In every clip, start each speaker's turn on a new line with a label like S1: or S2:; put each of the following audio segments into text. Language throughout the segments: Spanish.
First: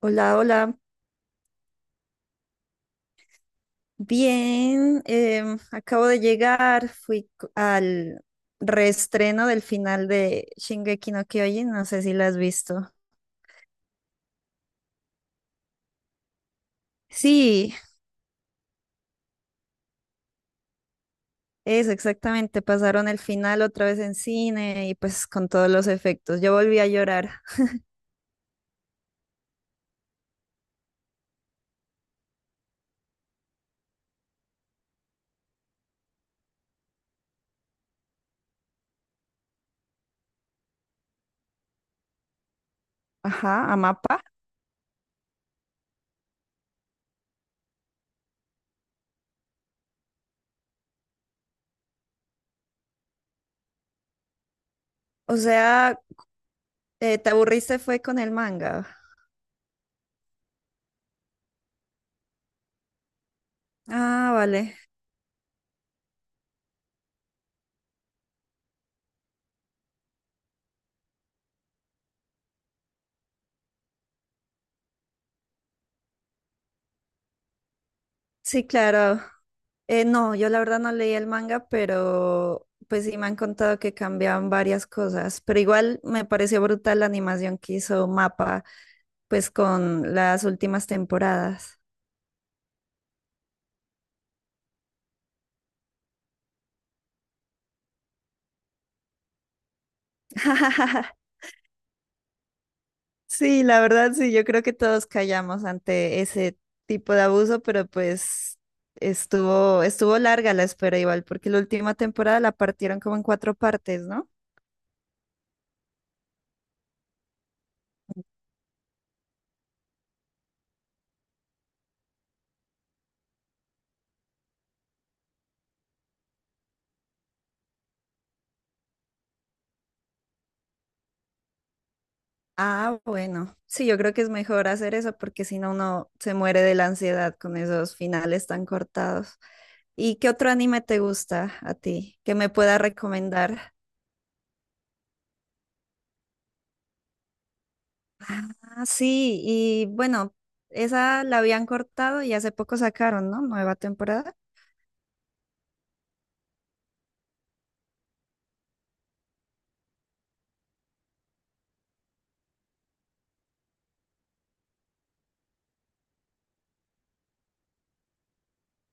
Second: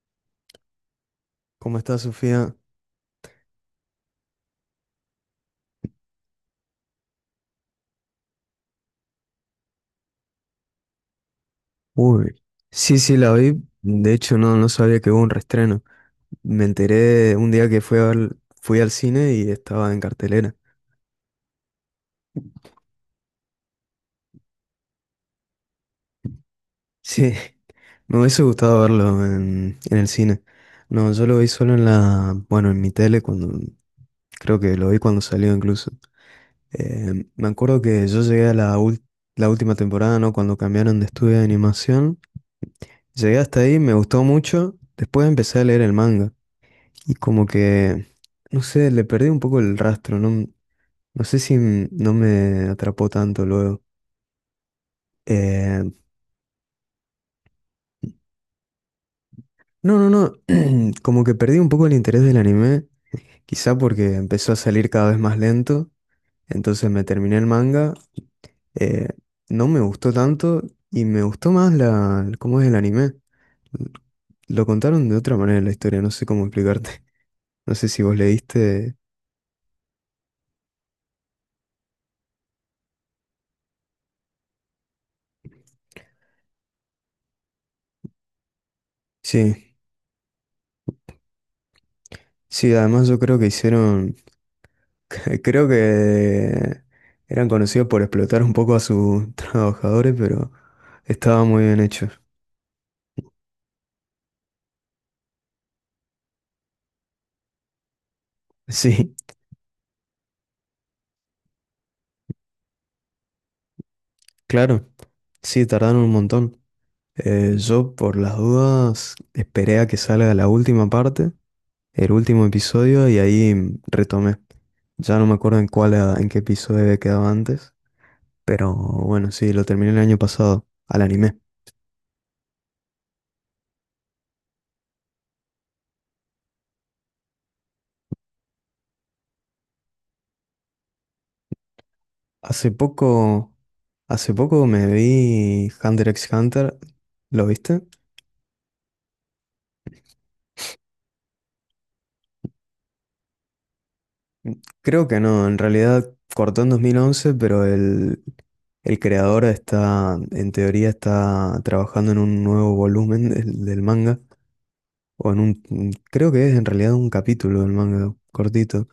S1: Hola, hola.
S2: ¿Cómo está Sofía?
S1: Bien, acabo de llegar. Al reestreno del final de Shingeki no Kyojin. No sé si
S2: Uy,
S1: la has visto.
S2: sí, sí, la vi. De hecho, no, no sabía que hubo un reestreno. Me enteré un día
S1: Sí,
S2: que fui al cine y estaba en cartelera.
S1: eso exactamente. Pasaron el final otra vez en cine y pues con todos los efectos. Yo volví a llorar.
S2: Sí, me hubiese gustado verlo en el cine. No, yo lo vi solo en la, bueno, en mi tele cuando, creo que lo vi cuando salió incluso. Me acuerdo que yo llegué a la, la última temporada, ¿no? Cuando cambiaron de estudio de animación. Llegué
S1: Ajá,
S2: hasta
S1: a
S2: ahí, me
S1: mapa.
S2: gustó mucho. Después empecé a leer el manga. Y como que, no sé, le perdí un poco el rastro, no, no sé si no me atrapó tanto luego.
S1: O
S2: Eh,
S1: sea, ¿te aburriste fue con el manga?
S2: no, no, no, como que perdí un poco el interés del anime, quizá porque
S1: Ah,
S2: empezó a
S1: vale.
S2: salir cada vez más lento, entonces me terminé el manga, eh, no me gustó tanto y me gustó más la, cómo es el anime. Lo contaron de otra manera la historia, no sé cómo explicarte. No sé si vos
S1: Sí,
S2: leíste.
S1: claro. No, yo la verdad no leí el manga, pero pues sí me han contado que cambiaban varias cosas, pero igual me pareció brutal la animación que hizo Mapa, pues
S2: Sí,
S1: con las últimas temporadas.
S2: sí, además yo creo que hicieron Creo que eran conocidos por explotar un poco a sus trabajadores, pero estaba muy bien hecho.
S1: Sí, la verdad sí, yo creo que todos callamos ante ese tipo de abuso, pero pues
S2: Sí,
S1: estuvo larga la espera igual, porque la última temporada la partieron como en cuatro partes, ¿no?
S2: claro. Sí, tardaron un montón. Yo, por las dudas, esperé a que salga la última parte, el último episodio, y ahí retomé. Ya no me acuerdo en cuál, en qué episodio había quedado antes, pero bueno, sí, lo terminé el año pasado, al anime.
S1: Ah, bueno. Sí, yo creo que es mejor hacer eso porque si no, uno se muere de la ansiedad con esos finales tan cortados. ¿Y qué otro anime te gusta a ti que me
S2: Hace
S1: pueda
S2: poco,
S1: recomendar?
S2: hace poco me vi Hunter x Hunter, ¿lo viste?
S1: Ah, sí, y bueno, esa la habían cortado y hace poco sacaron, ¿no? Nueva temporada.
S2: Creo que no, en realidad cortó en 2011, pero el creador está, en teoría, está trabajando en un nuevo volumen del manga, o en un, creo que es en realidad un capítulo del manga, cortito.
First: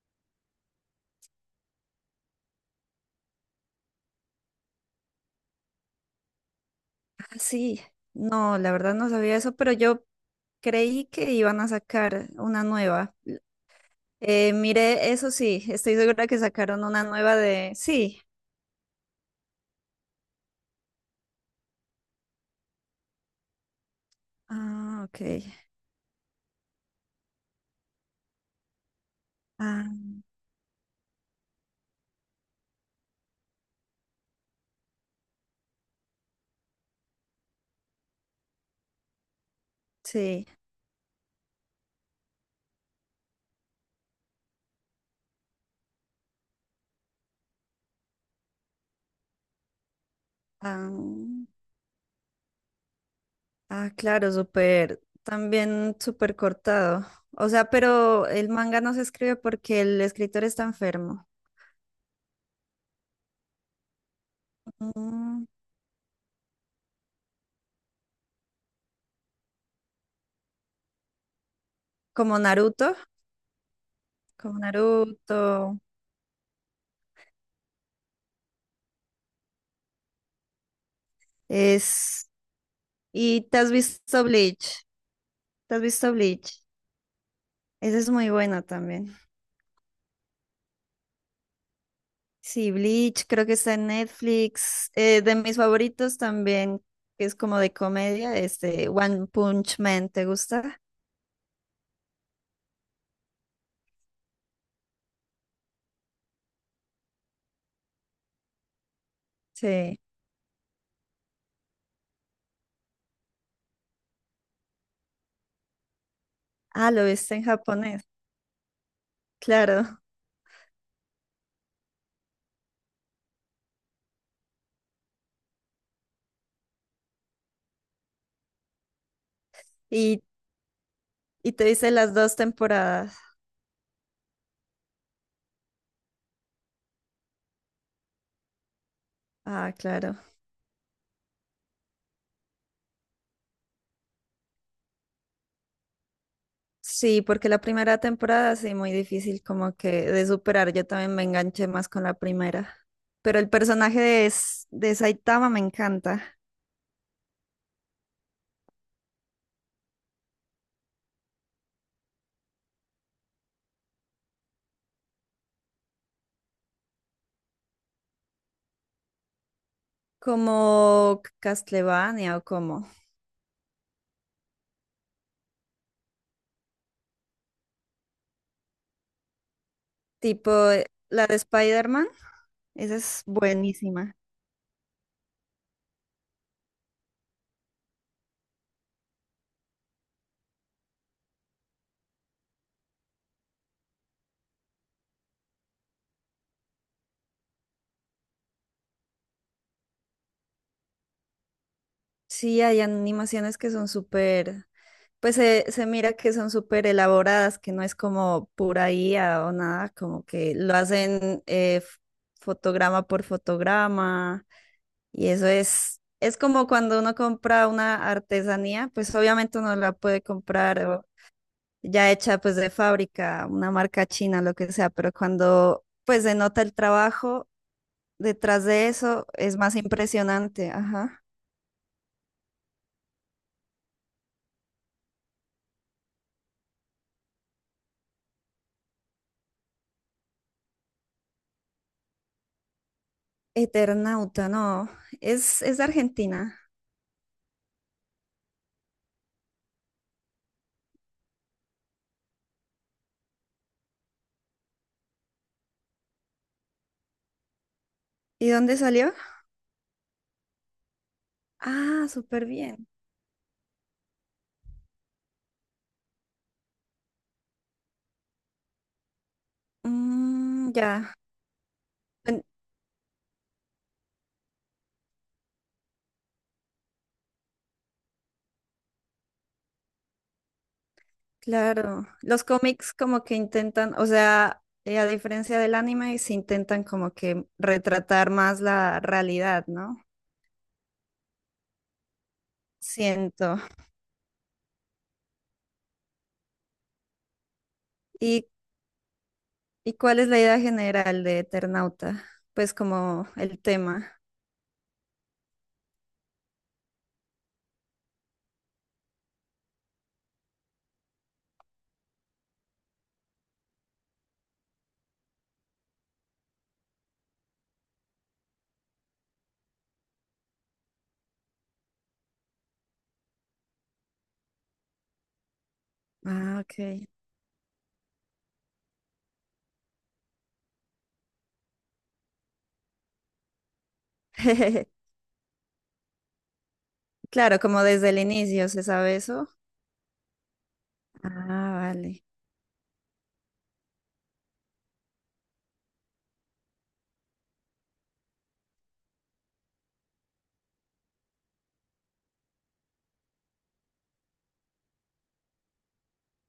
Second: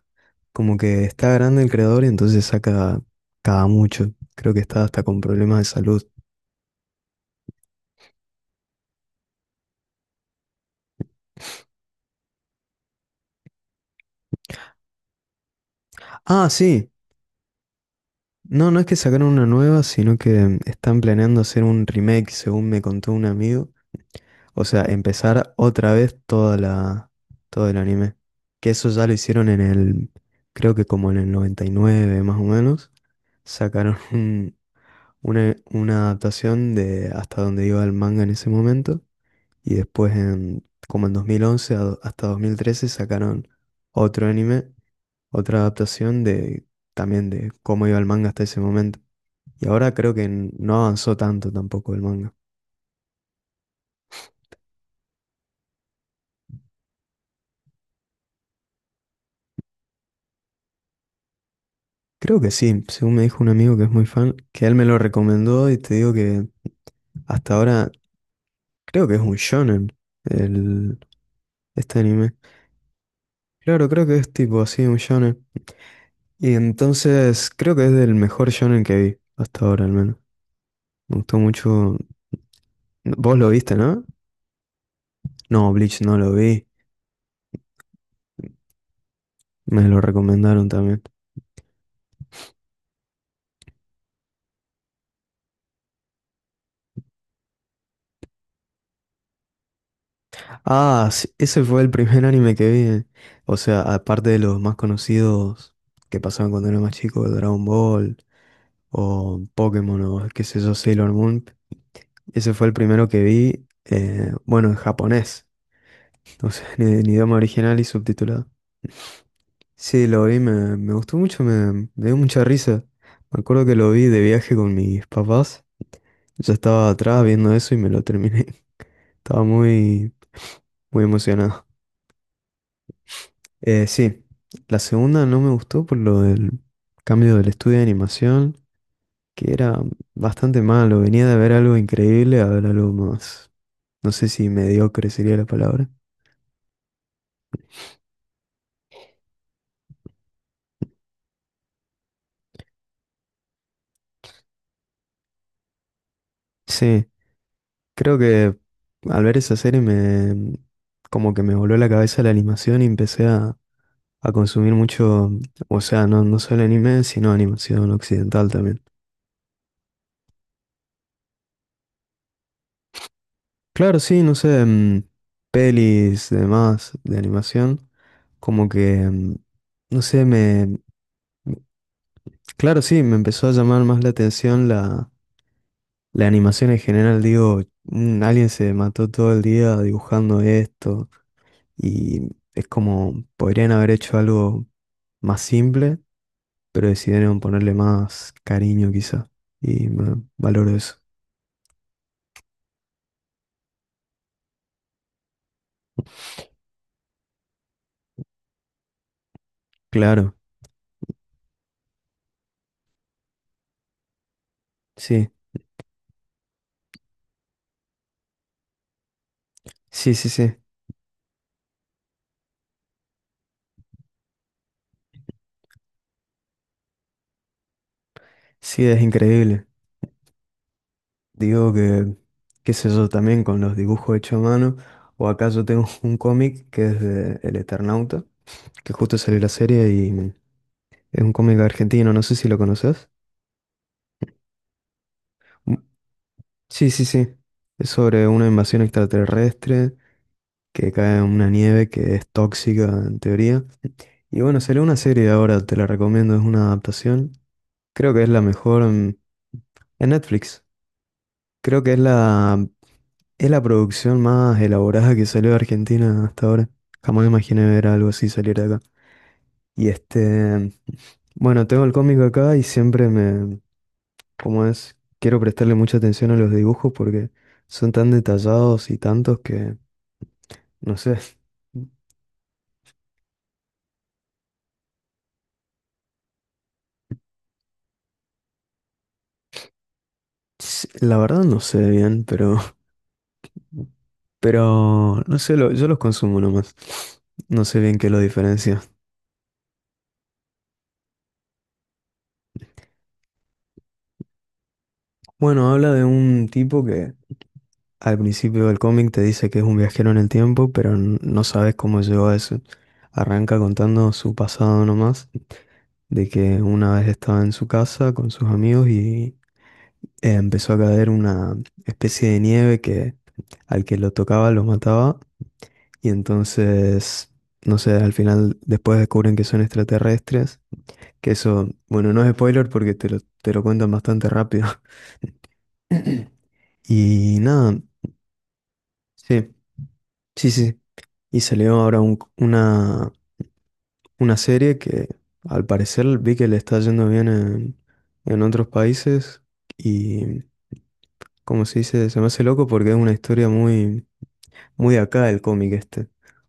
S2: Como que está grande el creador y entonces saca cada mucho. Creo que está hasta con problemas de salud.
S1: Ah, sí. No, la verdad no sabía eso, pero yo creí que iban a sacar una nueva. Mire, eso sí, estoy segura que
S2: Ah,
S1: sacaron
S2: sí.
S1: una nueva de... Sí.
S2: No, no es que sacaron una nueva, sino que están planeando hacer un remake, según me contó un amigo. O sea,
S1: Ah, ok.
S2: empezar otra vez toda la, todo el anime. Que eso ya lo hicieron en el,
S1: Ah,
S2: creo que como en el 99 más o menos. Sacaron una adaptación de hasta donde iba el manga en ese momento. Y después
S1: sí,
S2: en, como en 2011 hasta 2013 sacaron otro anime, otra adaptación de también de cómo iba el manga hasta ese momento. Y ahora creo que no avanzó tanto
S1: ah,
S2: tampoco el manga.
S1: ah, claro, súper, también súper cortado. O sea, pero el manga no se escribe porque el escritor está enfermo.
S2: Creo que sí, según me dijo un amigo que es muy fan, que él me lo
S1: Mm,
S2: recomendó y te digo que hasta ahora creo que es un shonen el, este anime.
S1: como Naruto,
S2: Claro, creo que es
S1: como
S2: tipo así, un shonen.
S1: Naruto.
S2: Y entonces creo que es del mejor shonen que vi, hasta ahora al menos. Me gustó mucho.
S1: Es...
S2: Vos
S1: ¿Y
S2: lo
S1: te has
S2: viste, ¿no?
S1: visto Bleach?
S2: No,
S1: ¿Te has
S2: Bleach
S1: visto
S2: no lo
S1: Bleach?
S2: vi,
S1: Esa es muy buena también.
S2: me lo recomendaron también.
S1: Sí, Bleach, creo que está en Netflix. De mis favoritos también, que es como de comedia, este One Punch Man, ¿te gusta?
S2: Ah, sí, ese fue el primer anime que vi. O sea, aparte de los más conocidos que pasaban cuando era más chico, Dragon Ball. O
S1: Sí.
S2: Pokémon o qué sé yo, Sailor Moon. Ese fue el primero que vi, bueno, en japonés, entonces
S1: Ah, lo
S2: en idioma
S1: viste en
S2: original y
S1: japonés.
S2: subtitulado.
S1: Claro.
S2: Sí, lo vi, me gustó mucho, me dio mucha risa. Me acuerdo que lo vi de viaje con mis papás. Yo estaba atrás viendo eso y me lo terminé. Estaba muy,
S1: Y,
S2: muy
S1: y te
S2: emocionado.
S1: dice las dos temporadas.
S2: Sí, la segunda no me gustó por lo del cambio del estudio de animación, que
S1: Ah,
S2: era
S1: claro.
S2: bastante malo. Venía de ver algo increíble a ver algo más. No sé si mediocre sería la palabra.
S1: Sí, porque la primera temporada sí, muy difícil como que de superar. Yo también me enganché más con la primera. Pero el personaje de, de Saitama me encanta.
S2: Sí, creo que al ver esa serie me como que me voló la cabeza la animación y empecé a consumir mucho, o sea, no, no solo anime, sino animación occidental también.
S1: Como Castlevania o como.
S2: Claro, sí, no sé, pelis, demás de animación, como que, no sé,
S1: Tipo
S2: me,
S1: la de Spider-Man.
S2: claro,
S1: Esa
S2: sí, me
S1: es
S2: empezó a llamar más la
S1: buenísima.
S2: atención la, la animación en general, digo, "Mm, alguien se mató todo el día dibujando esto. Y es como, podrían haber hecho algo más simple, pero decidieron ponerle más cariño quizá. Y me valoro eso.
S1: Sí, hay animaciones que son súper. Pues se mira que son súper elaboradas, que no es como pura I a o nada, como
S2: Claro,
S1: que lo hacen fotograma por fotograma, y
S2: sí,
S1: eso es como cuando uno compra una artesanía, pues obviamente uno la
S2: sí,
S1: puede
S2: sí, sí.
S1: comprar o ya hecha pues de fábrica, una marca china, lo que sea, pero cuando pues se nota el trabajo detrás
S2: Sí,
S1: de
S2: es
S1: eso es
S2: increíble.
S1: más impresionante, ajá.
S2: Digo que, qué sé yo, también con los dibujos hechos a mano, o acá yo tengo un cómic que es de El Eternauta, que justo salió la serie y es un cómic argentino, no sé si lo conoces.
S1: Eternauta, no,
S2: Mm,
S1: es de Argentina.
S2: sí, sí, sí. Es sobre una invasión extraterrestre que cae una nieve que es tóxica en teoría. Y bueno, salió una serie ahora, te la recomiendo, es una adaptación. Creo que es la
S1: ¿Y dónde
S2: mejor
S1: salió?
S2: en Netflix. Creo que
S1: Ah, súper bien.
S2: es la producción más elaborada que salió de Argentina hasta ahora. Jamás imaginé ver algo así salir de acá. Y este,
S1: Mm, ya,
S2: bueno, tengo el cómic
S1: en
S2: acá y siempre me, como es, quiero prestarle mucha atención a los dibujos porque son tan detallados y tantos que, no sé,
S1: claro. Los cómics como que intentan, o sea, a diferencia del anime, se intentan como que retratar más la realidad, ¿no?
S2: la verdad no sé bien, pero
S1: Siento.
S2: Pero no sé, yo los consumo nomás. No sé bien qué lo
S1: ¿Y,
S2: diferencia.
S1: y cuál es la idea general de Eternauta? Pues como el tema.
S2: Bueno, habla de un tipo que al principio del cómic te dice que es un viajero en el tiempo, pero no sabes cómo llegó a eso. Arranca contando su pasado nomás, de que una vez estaba en su casa con sus amigos y empezó a caer una especie de nieve que al que lo tocaba lo mataba. Y
S1: Ah, ok.
S2: entonces, no sé, al final después descubren que son extraterrestres. Que eso, bueno, no es spoiler porque te te lo cuentan bastante rápido. Y
S1: Claro,
S2: nada,
S1: como desde el inicio se sabe eso.
S2: sí, sí, sí. Y
S1: Ah,
S2: salió ahora
S1: vale.
S2: una serie que al parecer vi que le está yendo bien en otros países. Y como se dice, se me hace loco porque es una historia muy, muy de acá el cómic este.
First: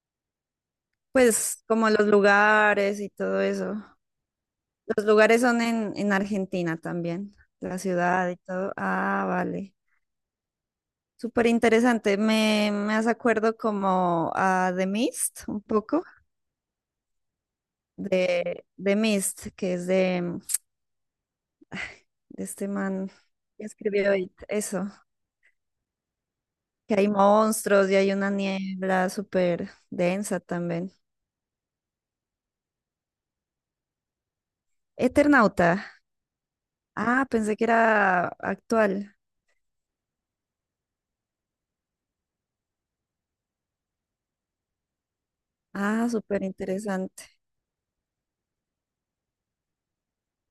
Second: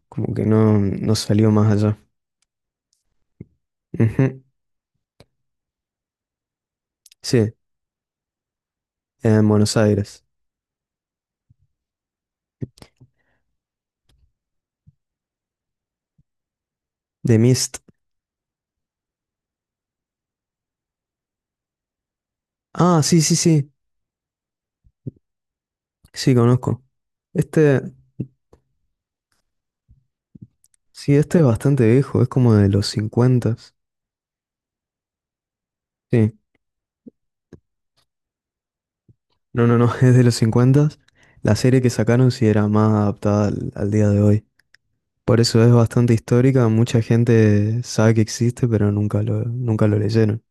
S2: Como que no, no salió
S1: Pues
S2: más
S1: como
S2: allá.
S1: los lugares y todo eso.
S2: Ujú,
S1: Los lugares son en Argentina también,
S2: sí,
S1: la ciudad y todo. Ah,
S2: en
S1: vale.
S2: Buenos Aires.
S1: Súper interesante. Me hace acuerdo como a The Mist, un poco,
S2: The Mist.
S1: de The Mist, que es de, de este
S2: Ah,
S1: man
S2: sí, sí,
S1: que
S2: sí.
S1: escribió It, eso,
S2: Sí, conozco.
S1: que hay
S2: Este.
S1: monstruos y hay una niebla súper densa también.
S2: Sí, este es bastante viejo, es como de los 50.
S1: Eternauta.
S2: Sí,
S1: Ah, pensé que era actual.
S2: no, no, no, es de los 50. La serie que sacaron sí era más adaptada al, al día de hoy. Por eso es
S1: Ah,
S2: bastante
S1: súper
S2: histórica, mucha
S1: interesante.
S2: gente sabe que existe, pero nunca lo, nunca lo leyeron.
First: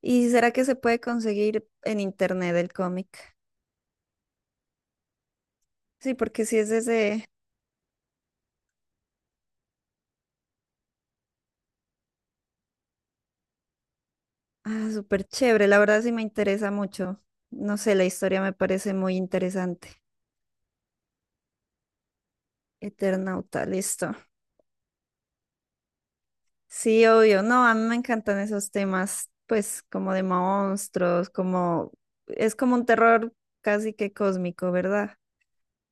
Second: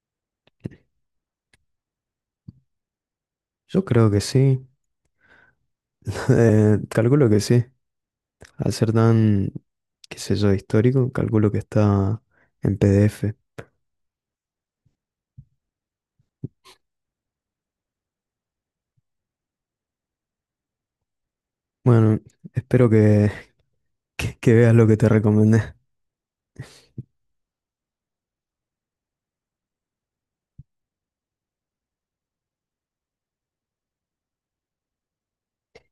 S1: ¿Y será que se puede conseguir en internet el cómic?
S2: Yo creo que sí,
S1: Sí, porque sí es ese,
S2: calculo que sí. Al ser tan, qué sé yo, histórico, calculo que está en PDF.
S1: ah, súper chévere, la verdad sí me interesa mucho. No sé, la historia me parece muy interesante.
S2: Bueno, espero que,
S1: Eternauta, listo.
S2: que veas lo que te recomendé.
S1: Sí, obvio, no, a mí me encantan esos temas, pues como de monstruos, como es como un terror casi que cósmico, ¿verdad?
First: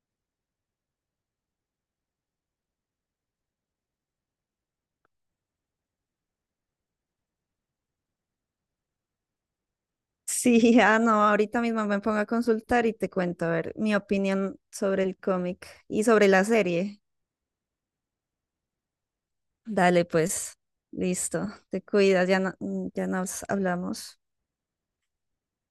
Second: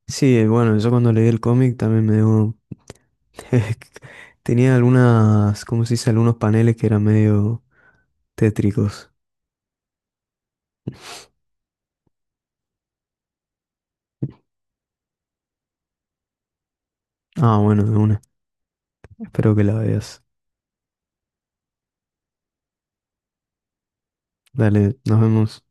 S2: Sí, bueno, yo cuando leí el cómic también me dio Tenía algunas, ¿cómo se dice? Algunos paneles que eran medio tétricos.
S1: Sí, ah, no, ahorita mismo me pongo a consultar y te cuento, a ver, mi opinión sobre el cómic y sobre la serie.
S2: Ah, bueno, de una. Espero que la
S1: Dale,
S2: veas.
S1: pues, listo, te cuidas, ya no- ya nos hablamos.
S2: Dale, nos vemos.